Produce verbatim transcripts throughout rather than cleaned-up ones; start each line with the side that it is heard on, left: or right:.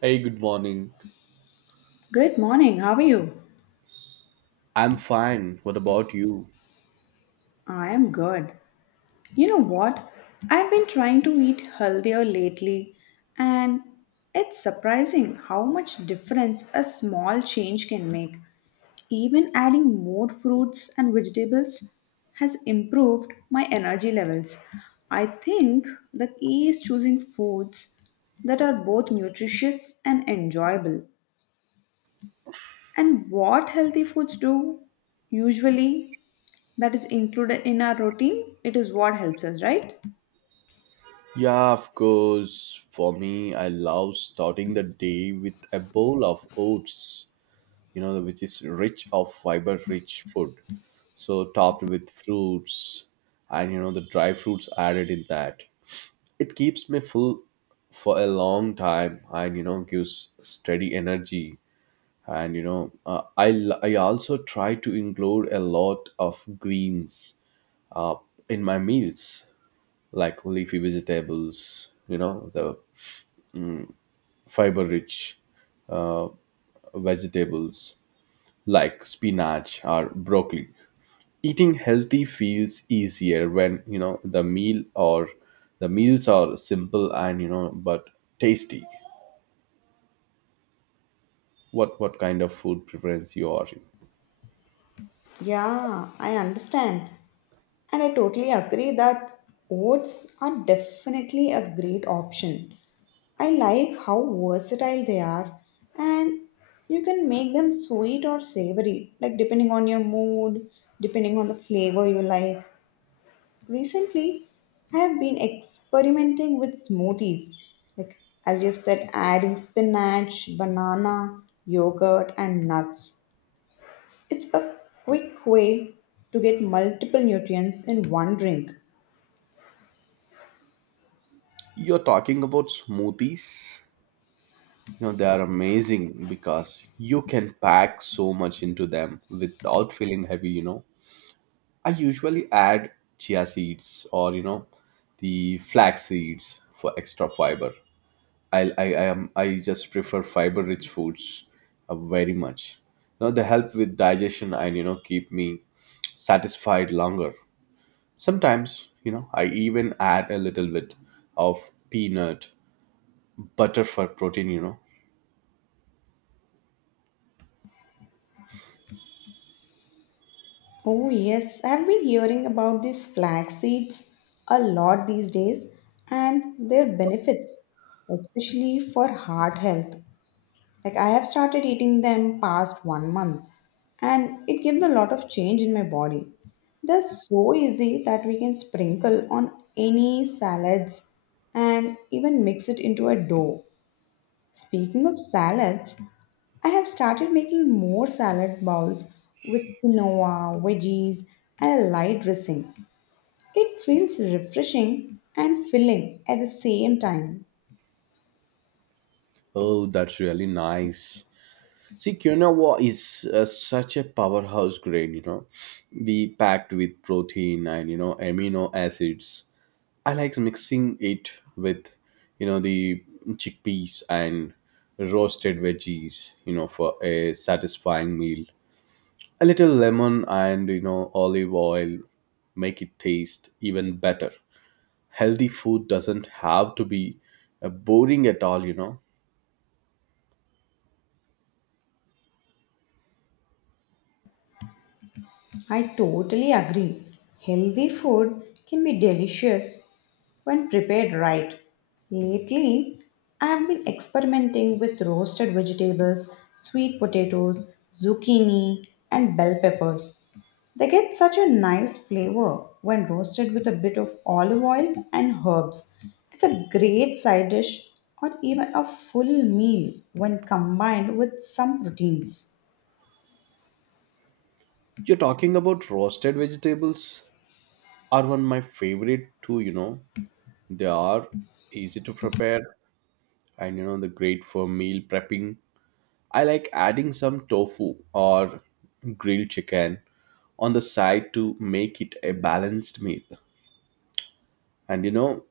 right: Hey, good morning.
left: Good morning. How are you?
right: I'm fine. What about you?
left: I am good. You know what? I've been trying to eat healthier lately, and it's surprising how much difference a small change can make. Even adding more fruits and vegetables has improved my energy levels. I think the key is choosing foods that are both nutritious and enjoyable. And what healthy foods do usually that is included in our routine, it is what helps us, right?
right: Yeah, of course. For me, I love starting the day with a bowl of oats, you know, which is rich of fiber-rich food. So topped with fruits and you know the dry fruits added in that. It keeps me full for a long time, and you know gives steady energy. And you know, uh, I l- I also try to include a lot of greens uh, in my meals, like leafy vegetables, you know, the fiber rich uh, vegetables like spinach or broccoli. Eating healthy feels easier when, you know, the meal or the meals are simple and, you know, but tasty. What what kind of food preference you are in?
left: Yeah, I understand. And I totally agree that oats are definitely a great option. I like how versatile they are, and you can make them sweet or savory, like depending on your mood, depending on the flavor you like. Recently, I have been experimenting with smoothies, like as you've said, adding spinach, banana, yogurt, and nuts. It's a quick way to get multiple nutrients in one drink.
right: You're talking about smoothies. You know, they are amazing because you can pack so much into them without feeling heavy, you know I usually add chia seeds or you know the flax seeds for extra fiber. I I, I am I just prefer fiber rich foods uh, very much. Now they help with digestion, and you know keep me satisfied longer. Sometimes you know I even add a little bit of peanut butter for protein. You know
left: Oh, yes, I've been hearing about these flax seeds a lot these days and their benefits, especially for heart health. Like, I have started eating them past one month, and it gives a lot of change in my body. They're so easy that we can sprinkle on any salads and even mix it into a dough. Speaking of salads, I have started making more salad bowls with quinoa, veggies, and a light dressing. It feels refreshing and filling at the same time.
right: oh, that's really nice. See, quinoa is uh, such a powerhouse grain, you know, the packed with protein and you know amino acids. I like mixing it with, you know, the chickpeas and roasted veggies, you know, for a satisfying meal. A little lemon and you know olive oil make it taste even better. Healthy food doesn't have to be uh, boring at all, you know.
left: I totally agree. Healthy food can be delicious when prepared right. Lately, I have been experimenting with roasted vegetables, sweet potatoes, zucchini, and bell peppers. They get such a nice flavor when roasted with a bit of olive oil and herbs. It's a great side dish or even a full meal when combined with some proteins.
right: You're talking about roasted vegetables, are one my favorite too, you know they are easy to prepare, and you know the great for meal prepping. I like adding some tofu or grilled chicken on the side to make it a balanced meal, and you know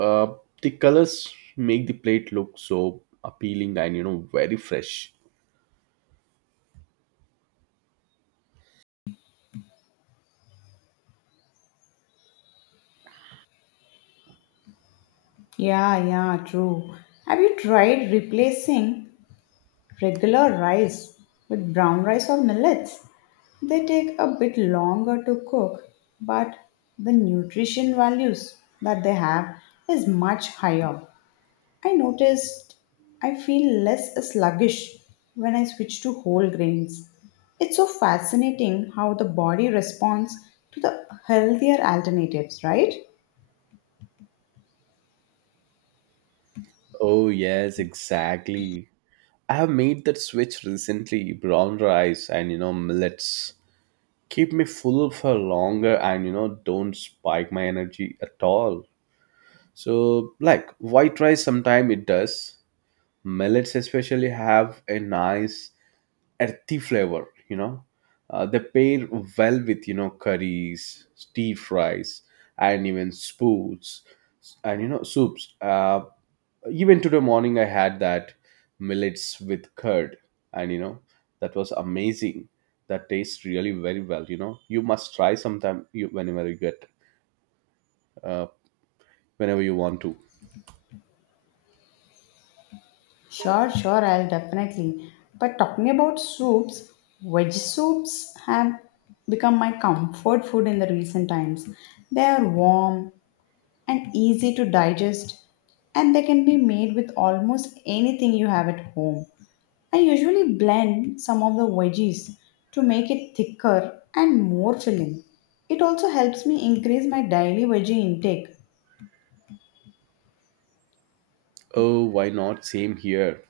right: uh, the colors make the plate look so appealing, and you know very fresh.
left: Yeah, yeah, true. Have you tried replacing regular rice with brown rice or millets? They take a bit longer to cook, but the nutrition values that they have is much higher. I noticed I feel less sluggish when I switch to whole grains. It's so fascinating how the body responds to the healthier alternatives, right?
right: Oh yes, exactly. I have made that switch recently. Brown rice and you know millets keep me full for longer, and you know don't spike my energy at all, so like white rice sometimes it does. Millets especially have a nice earthy flavor, you know uh, they pair well with you know curries, stir fries, and even spoons, and you know soups. Uh, even today morning I had that millets with curd, and you know that was amazing. That tastes really very well, you know you must try sometime, you, whenever you get uh, whenever you want to.
left: Sure, sure, I'll definitely. But talking about soups, veg soups have become my comfort food in the recent times. They are warm, and easy to digest, and they can be made with almost anything you have at home. I usually blend some of the veggies to make it thicker and more filling. It also helps me increase my daily veggie intake.
right: Oh, why not? Same here.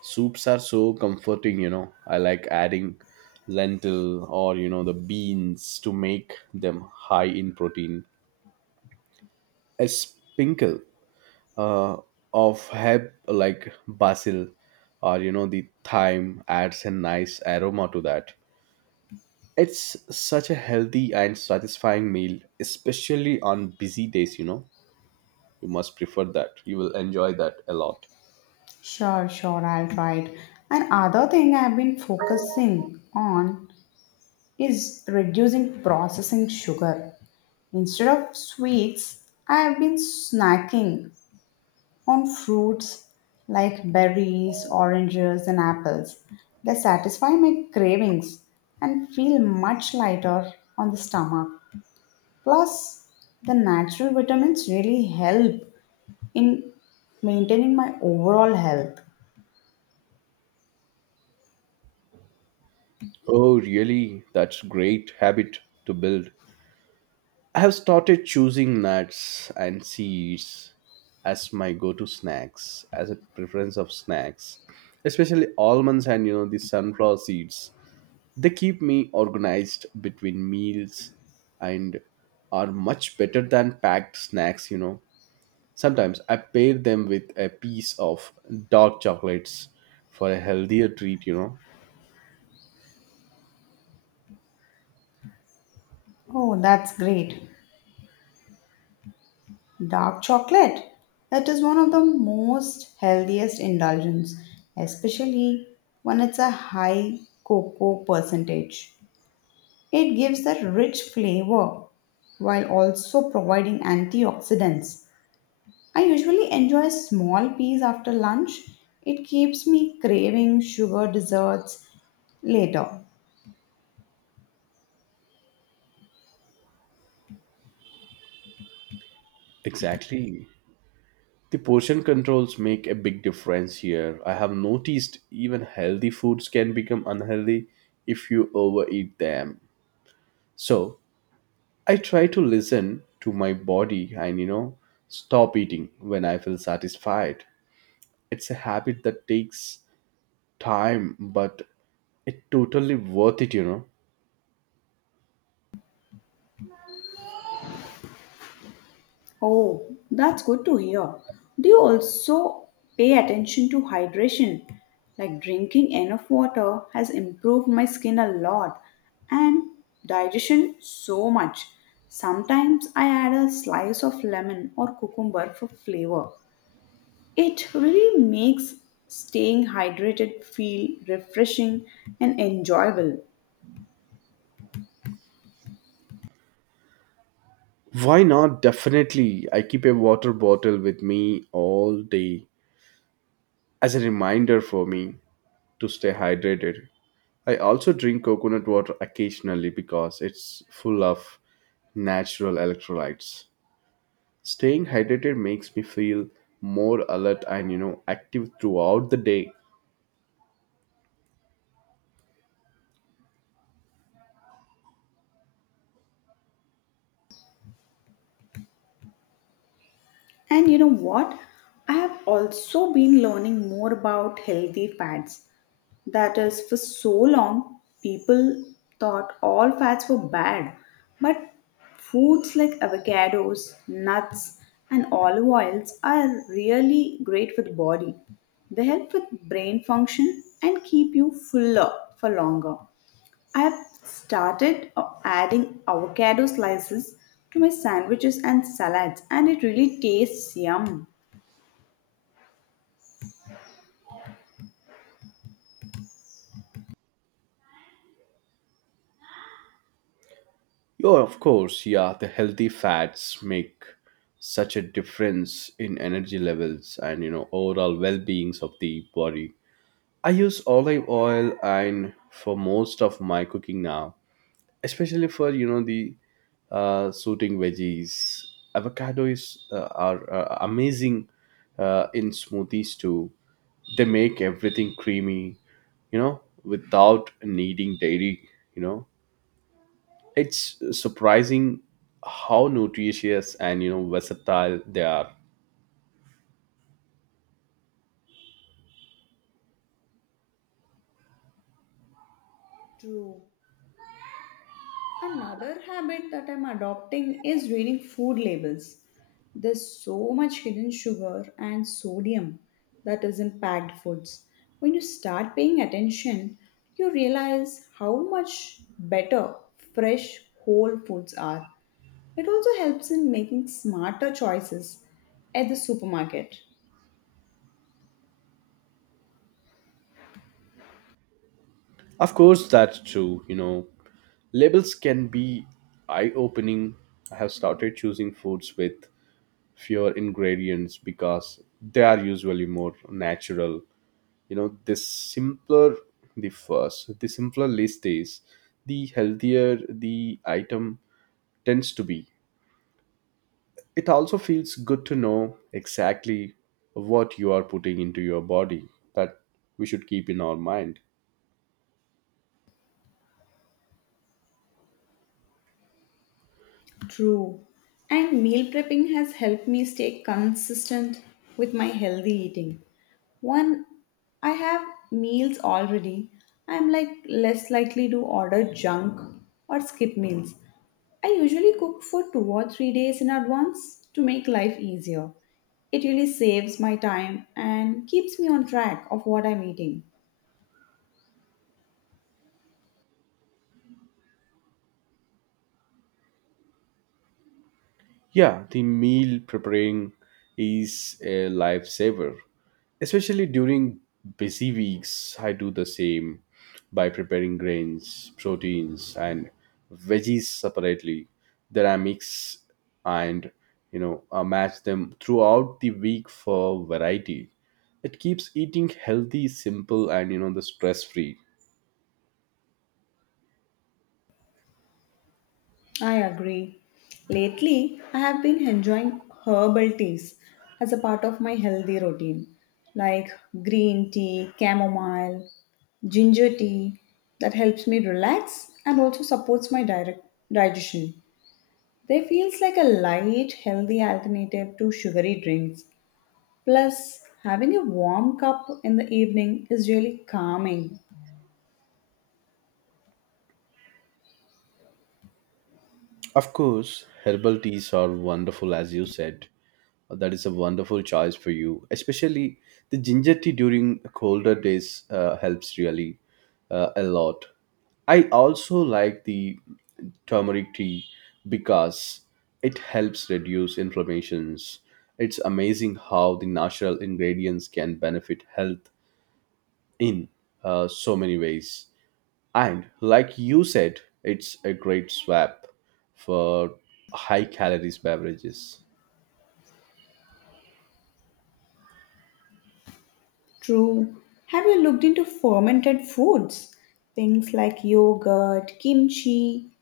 right: Soups are so comforting, you know I like adding lentil or you know the beans to make them high in protein. A sprinkle uh, of herb like basil or you know the thyme adds a nice aroma to that. It's such a healthy and satisfying meal, especially on busy days, you know you must prefer that, you will enjoy that a lot.
left: Sure, sure, I'll try it. And other thing I've been focusing on is reducing processing sugar. Instead of sweets, I have been snacking on fruits like berries, oranges, and apples. They satisfy my cravings and feel much lighter on the stomach. Plus, the natural vitamins really help in maintaining my overall health.
right: Oh really, that's great habit to build. I have started choosing nuts and seeds as my go-to snacks, as a preference of snacks, especially almonds and you know the sunflower seeds. They keep me organized between meals, and are much better than packed snacks, you know. Sometimes I pair them with a piece of dark chocolates for a healthier treat, you know.
left: Oh, that's great. Dark chocolate. That is one of the most healthiest indulgence, especially when it's a high cocoa percentage. It gives a rich flavor while also providing antioxidants. I usually enjoy small peas after lunch. It keeps me craving sugar desserts later.
right: Exactly. The portion controls make a big difference here. I have noticed even healthy foods can become unhealthy if you overeat them. So I try to listen to my body, and you know stop eating when I feel satisfied. It's a habit that takes time, but it totally worth it, you know.
left: Oh, that's good to hear. Do you also pay attention to hydration? Like drinking enough water has improved my skin a lot and digestion so much. Sometimes I add a slice of lemon or cucumber for flavor. It really makes staying hydrated feel refreshing and enjoyable.
right: Why not? Definitely. I keep a water bottle with me all day as a reminder for me to stay hydrated. I also drink coconut water occasionally because it's full of natural electrolytes. Staying hydrated makes me feel more alert, and you know active throughout the day.
left: And you know what? I have also been learning more about healthy fats. That is, for so long, people thought all fats were bad. But foods like avocados, nuts, and olive oils are really great for the body. They help with brain function and keep you fuller for longer. I've started uh, adding avocado slices to my sandwiches and salads, and it really tastes yum.
right: Yeah, of course. Yeah, the healthy fats make such a difference in energy levels, and you know overall well-beings of the body. I use olive oil and for most of my cooking now, especially for you know the uh, suiting veggies. Avocado is uh, are uh, amazing uh, in smoothies too. They make everything creamy, you know, without needing dairy. You know, it's surprising how nutritious and you know versatile they are.
left: True. Another habit that I'm adopting is reading food labels. There's so much hidden sugar and sodium that is in packed foods. When you start paying attention, you realize how much better fresh whole foods are. It also helps in making smarter choices at the supermarket.
right: Of course, that's true, you know labels can be eye opening. I have started choosing foods with fewer ingredients, because they are usually more natural. You know the simpler, the first, the simpler list is, the healthier the item tends to be. It also feels good to know exactly what you are putting into your body, that we should keep in our mind.
left: True. And meal prepping has helped me stay consistent with my healthy eating. One, I have meals already. I'm like less likely to order junk or skip meals. I usually cook for two or three days in advance to make life easier. It really saves my time and keeps me on track of what I'm eating.
right: Yeah, the meal preparing is a lifesaver. Especially during busy weeks, I do the same by preparing grains, proteins, and veggies separately. Then I mix and you know uh, match them throughout the week for variety. It keeps eating healthy, simple, and you know the stress free.
left: I agree. Lately, I have been enjoying herbal teas as a part of my healthy routine, like green tea, chamomile, ginger tea that helps me relax and also supports my direct digestion. They feels like a light, healthy alternative to sugary drinks. Plus, having a warm cup in the evening is really calming.
right: Of course, herbal teas are wonderful, as you said. Uh, That is a wonderful choice for you, especially the ginger tea during colder days uh, helps really uh, a lot. I also like the turmeric tea because it helps reduce inflammations. It's amazing how the natural ingredients can benefit health in uh, so many ways. And like you said, it's a great swap for high calories beverages.
left: True. Have you looked into fermented foods? Things like yogurt, kimchi,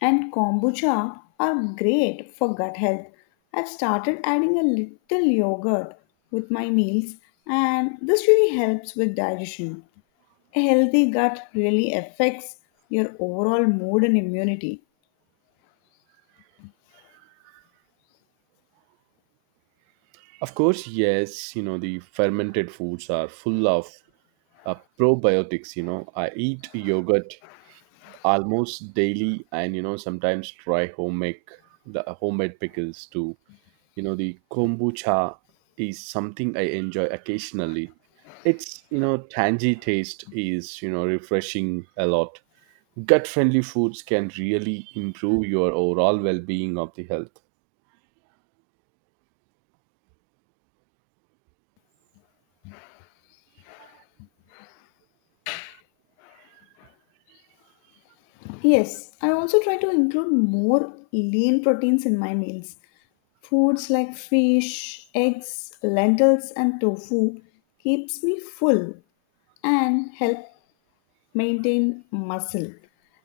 left: and kombucha are great for gut health. I've started adding a little yogurt with my meals, and this really helps with digestion. A healthy gut really affects your overall mood and immunity.
right: Of course, yes, you know, the fermented foods are full of uh, probiotics. You know, I eat yogurt almost daily, and, you know, sometimes try homemade, the homemade pickles too. You know, the kombucha is something I enjoy occasionally. It's, you know, tangy taste is, you know, refreshing a lot. Gut friendly foods can really improve your overall well-being of the health.
left: Yes, I also try to include more lean proteins in my meals. Foods like fish, eggs, lentils and tofu keeps me full and help maintain muscle.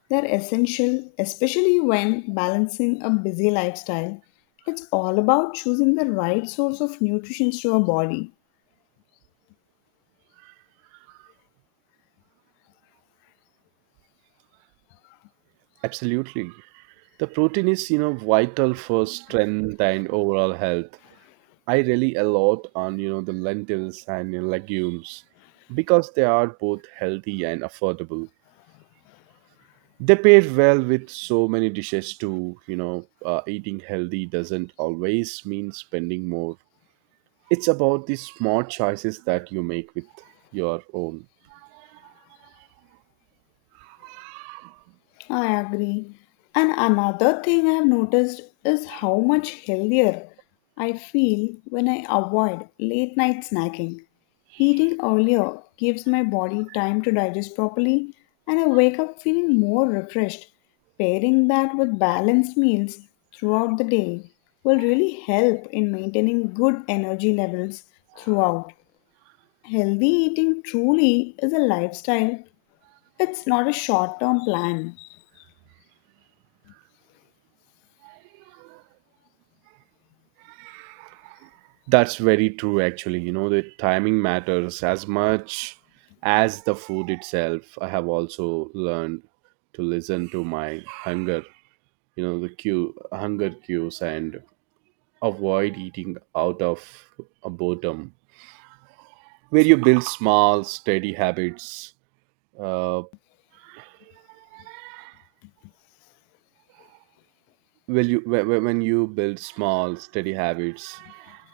left: They're essential especially when balancing a busy lifestyle. It's all about choosing the right source of nutrition to our body.
right: Absolutely. The protein is you know vital for strength and overall health. I rely a lot on you know the lentils and, you know, legumes, because they are both healthy and affordable. They pair well with so many dishes too, you know uh, eating healthy doesn't always mean spending more. It's about the smart choices that you make with your own.
left: I agree. And another thing I've noticed is how much healthier I feel when I avoid late night snacking. Eating earlier gives my body time to digest properly, and I wake up feeling more refreshed. Pairing that with balanced meals throughout the day will really help in maintaining good energy levels throughout. Healthy eating truly is a lifestyle, it's not a short term plan.
right: That's very true, actually. You know, the timing matters as much as the food itself. I have also learned to listen to my hunger, you know, the cue, hunger cues, and avoid eating out of a boredom. Where you build small, steady habits, uh, well, you when when- when you build small, steady habits,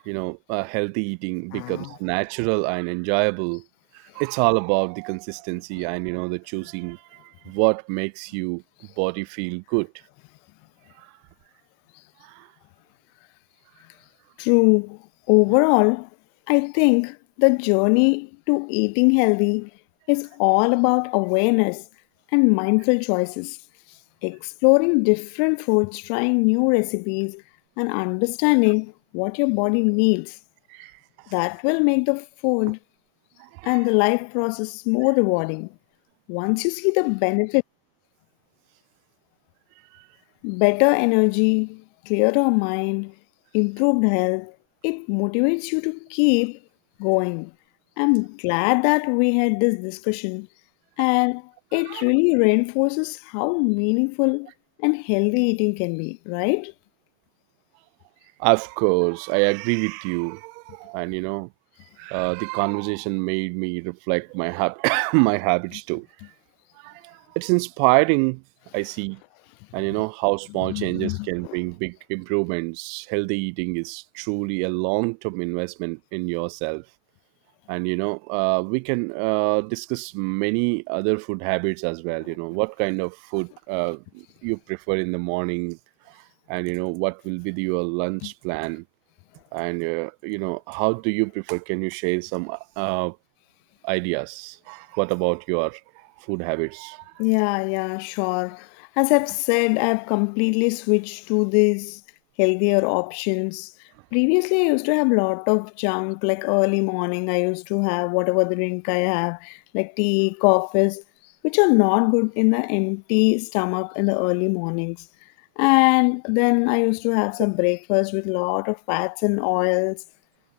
right: you know, uh, healthy eating becomes natural and enjoyable. It's all about the consistency, and you know the choosing what makes you body feel good.
left: True. Overall, I think the journey to eating healthy is all about awareness and mindful choices, exploring different foods, trying new recipes, and understanding what your body needs. That will make the food and the life process more rewarding. Once you see the benefits, better energy, clearer mind, improved health. It motivates you to keep going. I'm glad that we had this discussion and it really reinforces how meaningful and healthy eating can be, right?
right: Of course, I agree with you, and you know, uh, the conversation made me reflect my hab- my habits too. It's inspiring, I see, and you know how small changes can bring big improvements. Healthy eating is truly a long term investment in yourself. And you know, uh, we can uh, discuss many other food habits as well. You know, what kind of food uh, you prefer in the morning, and you know, what will be the, your lunch plan, and uh, you know, how do you prefer? Can you share some uh, ideas? What about your food habits?
left: Yeah, yeah, sure. As I've said, I've completely switched to these healthier options. Previously, I used to have lot of junk, like early morning, I used to have whatever drink I have, like tea, coffees, which are not good in the empty stomach in the early mornings. And then I used to have some breakfast with lot of fats and oils,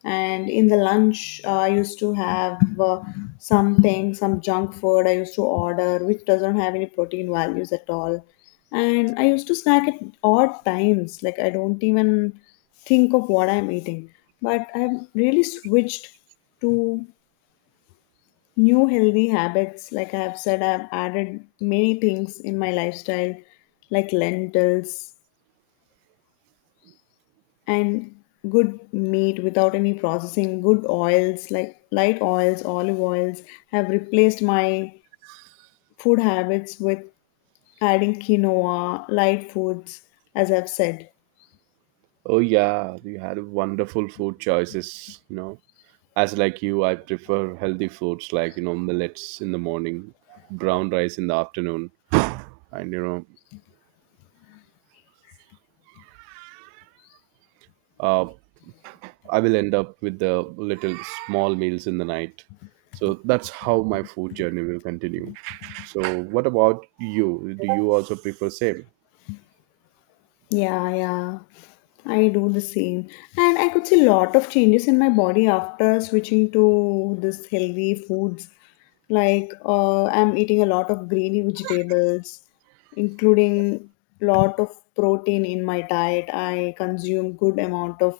left: and in the lunch uh, I used to have uh, something some junk food I used to order which doesn't have any protein values at all. And I used to snack at odd times, like I don't even think of what I'm eating. But I've really switched to new healthy habits, like I have said, I've added many things in my lifestyle, like lentils and good meat without any processing, good oils like light oils, olive oils have replaced my food habits with adding quinoa, light foods, as I've said.
right: Oh yeah, you had wonderful food choices, you know. As like you, I prefer healthy foods like, you know, millets in the morning, brown rice in the afternoon, and you know, uh, I will end up with the little small meals in the night. So that's how my food journey will continue. So what about you? Do you also prefer same?
left: Yeah, yeah, I do the same. And I could see a lot of changes in my body after switching to this healthy foods. Like uh, I'm eating a lot of greeny vegetables, including lot of protein in my diet. I consume good amount of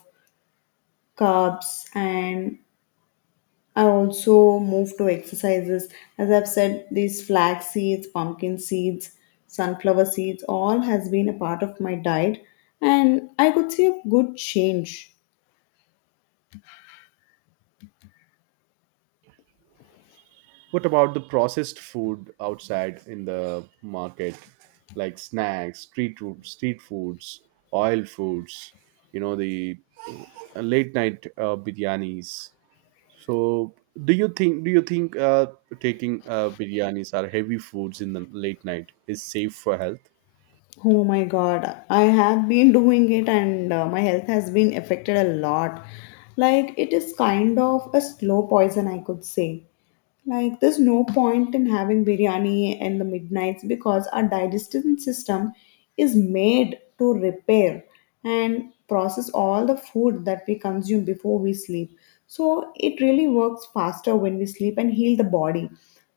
left: carbs and I also move to exercises. As I've said, these flax seeds, pumpkin seeds, sunflower seeds, all has been a part of my diet and I could see a good change.
right: What about the processed food outside in the market, like snacks, street food, street foods, oil foods, you know, the uh, late night uh, biryanis? So, do you think do you think uh, taking uh, biryanis or heavy foods in the late night is safe for health?
left: Oh my god, I have been doing it and uh, my health has been affected a lot. Like, it is kind of a slow poison, I could say. Like, there's no point in having biryani in the midnights because our digestive system is made to repair and process all the food that we consume before we sleep. So, it really works faster when we sleep and heal the body.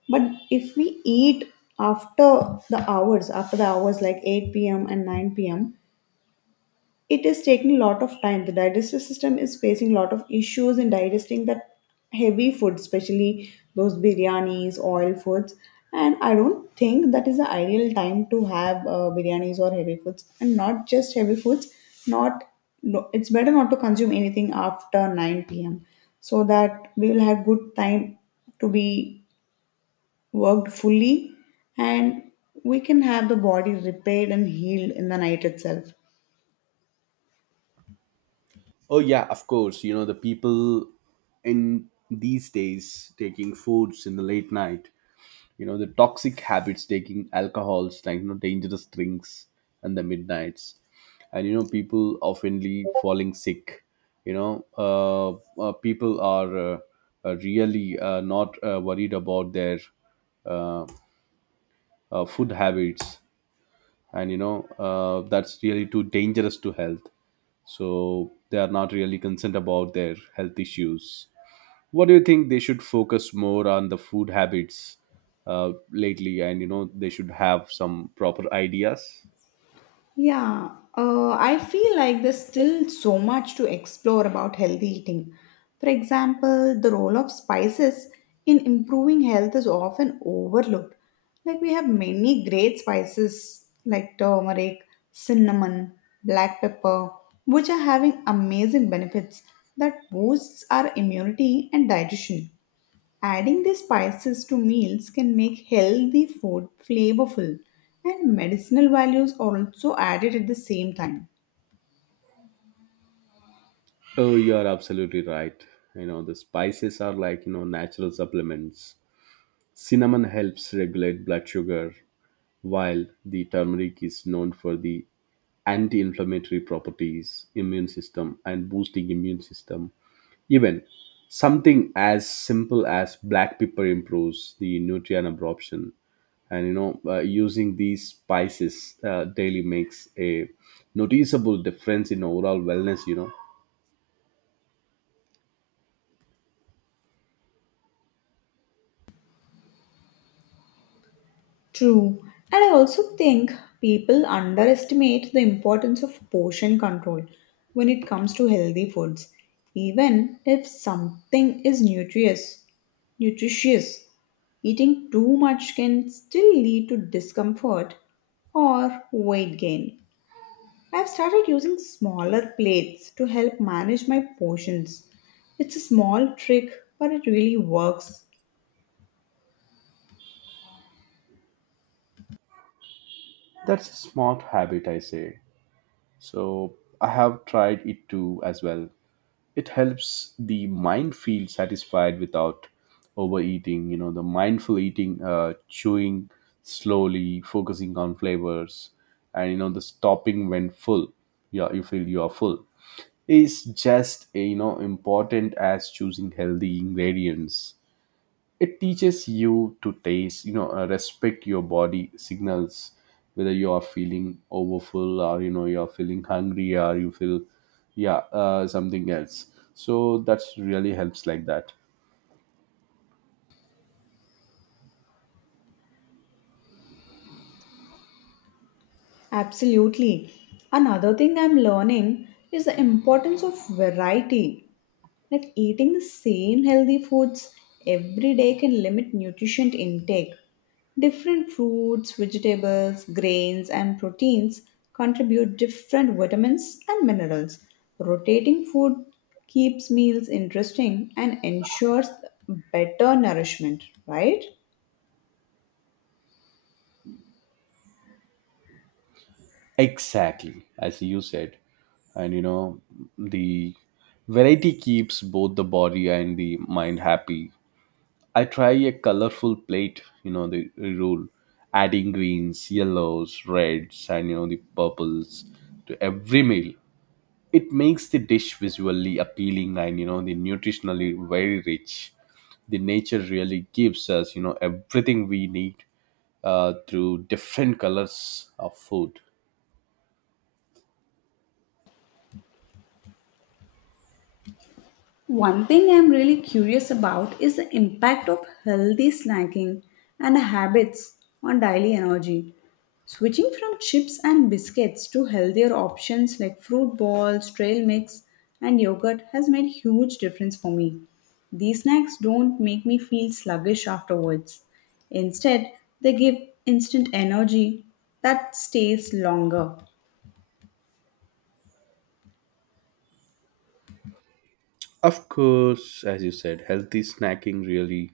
left: But if we eat after the hours, after the hours like eight p m and nine p m, it is taking a lot of time. The digestive system is facing a lot of issues in digesting that heavy food, especially those biryanis, oil foods. And I don't think that is the ideal time to have uh, biryanis or heavy foods, and not just heavy foods. Not no, it's better not to consume anything after nine p m so that we will have good time to be worked fully, and we can have the body repaired and healed in the night itself.
right: Oh yeah, of course. You know the people in these days taking foods in the late night, you know the toxic habits, taking alcohols, like you know dangerous drinks and the midnights, and you know people oftenly falling sick. you know uh, uh, People are uh, uh, really uh, not uh, worried about their uh, uh, food habits, and you know uh, that's really too dangerous to health, so they are not really concerned about their health issues. What do you think? They should focus more on the food habits uh, lately, and you know they should have some proper ideas.
left: Yeah, uh, I feel like there's still so much to explore about healthy eating. For example, the role of spices in improving health is often overlooked. Like, we have many great spices like turmeric, cinnamon, black pepper, which are having amazing benefits that boosts our immunity and digestion. Adding these spices to meals can make healthy food flavorful, and medicinal values are also added at the same time.
right: Oh you are absolutely right. You know, the spices are like you know natural supplements. Cinnamon helps regulate blood sugar, while the turmeric is known for the anti-inflammatory properties immune system and boosting immune system. Even something as simple as black pepper improves the nutrient absorption, and you know, uh, using these spices uh, daily makes a noticeable difference in overall wellness, you know.
left: True. And I also think people underestimate the importance of portion control when it comes to healthy foods. Even if something is nutritious, nutritious, eating too much can still lead to discomfort or weight gain. I've started using smaller plates to help manage my portions. It's a small trick, but it really works.
right: That's a smart habit, I say. So I have tried it too as well. It helps the mind feel satisfied without overeating. You know the mindful eating, uh, chewing slowly, focusing on flavors, and you know the stopping when full, yeah, you feel you are full, is just you know important as choosing healthy ingredients. It teaches you to taste, you know uh, respect your body signals, whether you are feeling overfull, or you know you are feeling hungry, or you feel, yeah, uh, something else. So that's really helps like that.
left: Absolutely. Another thing I'm learning is the importance of variety. Like eating the same healthy foods every day can limit nutrition intake. Different fruits, vegetables, grains, and proteins contribute different vitamins and minerals. Rotating food keeps meals interesting and ensures better nourishment, right?
right: Exactly, as you said. And you know the variety keeps both the body and the mind happy. I try a colorful plate, you know, the rule, adding greens, yellows, reds, and you know, the purples to every meal. It makes the dish visually appealing, and you know, the nutritionally very rich. The nature really gives us, you know, everything we need uh, through different colors of food.
left: One thing I'm really curious about is the impact of healthy snacking and habits on daily energy. Switching from chips and biscuits to healthier options like fruit balls, trail mix, and yogurt has made huge difference for me. These snacks don't make me feel sluggish afterwards. Instead, they give instant energy that stays longer.
right: Of course, as you said, healthy snacking really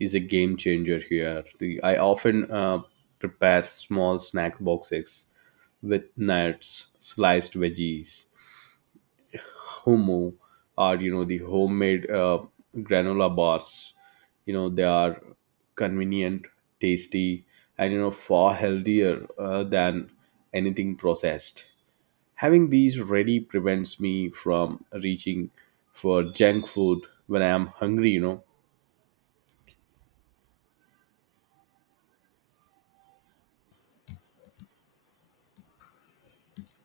right: is a game changer here. The, I often uh, prepare small snack boxes with nuts, sliced veggies, hummus, or you know the homemade uh, granola bars. You know, they are convenient, tasty, and you know far healthier uh, than anything processed. Having these ready prevents me from reaching for junk food when I am hungry, you know.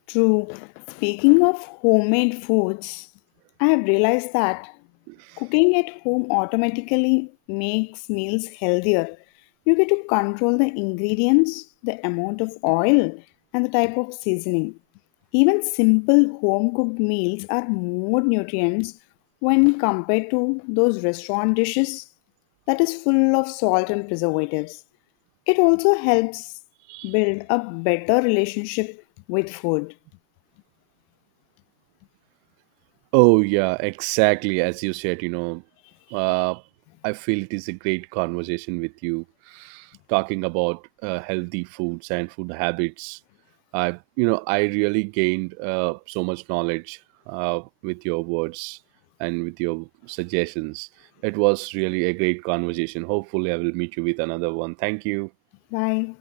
left: True. Speaking of homemade foods, I have realized that cooking at home automatically makes meals healthier. You get to control the ingredients, the amount of oil, and the type of seasoning. Even simple home cooked meals are more nutrients when compared to those restaurant dishes that is full of salt and preservatives. It also helps build a better relationship with food.
right: Oh yeah, exactly as you said. You know, uh, I feel it is a great conversation with you, talking about uh, healthy foods and food habits. I you know i really gained uh, so much knowledge uh, with your words and with your suggestions. It was really a great conversation. Hopefully I will meet you with another one. Thank you.
left: Bye.